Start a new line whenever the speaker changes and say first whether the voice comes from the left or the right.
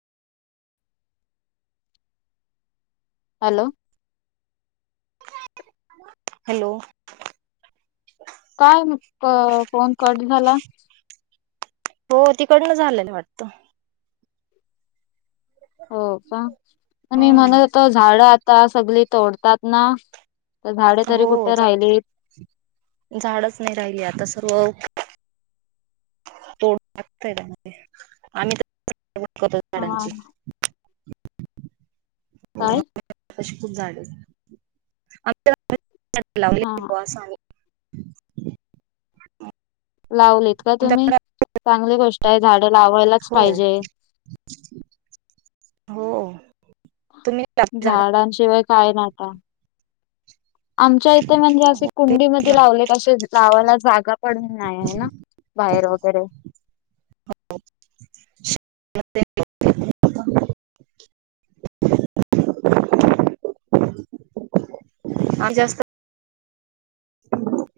left: hello
right: hello
left: काय phone cut झाला
right: हो तिकडन झालेला वाटत
left: हो का मी
right: हम्म
left: म्हणत होतो झाड आता सगळी तोडतात ना तर झाडे
right: हो
left: तरी कुठे
right: झा
left: राहिलीत
right: झाडच नाही राहिली आता सर्व तोड लागतय त्यामध्ये आम्ही करतो
left: हा
right: झाडांची हो
left: काय
right: अशी खूप झाडे स
left: हा लावलीत का तुम्ही
right: तुमच्याकडे
left: चांगली गोष्ट आहे झाडं लावायलाच
right: हो
left: पाहिजे
right: हो तुम्ही लावले झाड
left: झाडांशिवाय काय नाता आमच्या इथे म्हणजे असे
right: आम्ही
left: कुंडीमध्येध्ये लावले के लावायला जागा पडून नाही आहे ना बाहेर वगैरे
right: जास्ती ह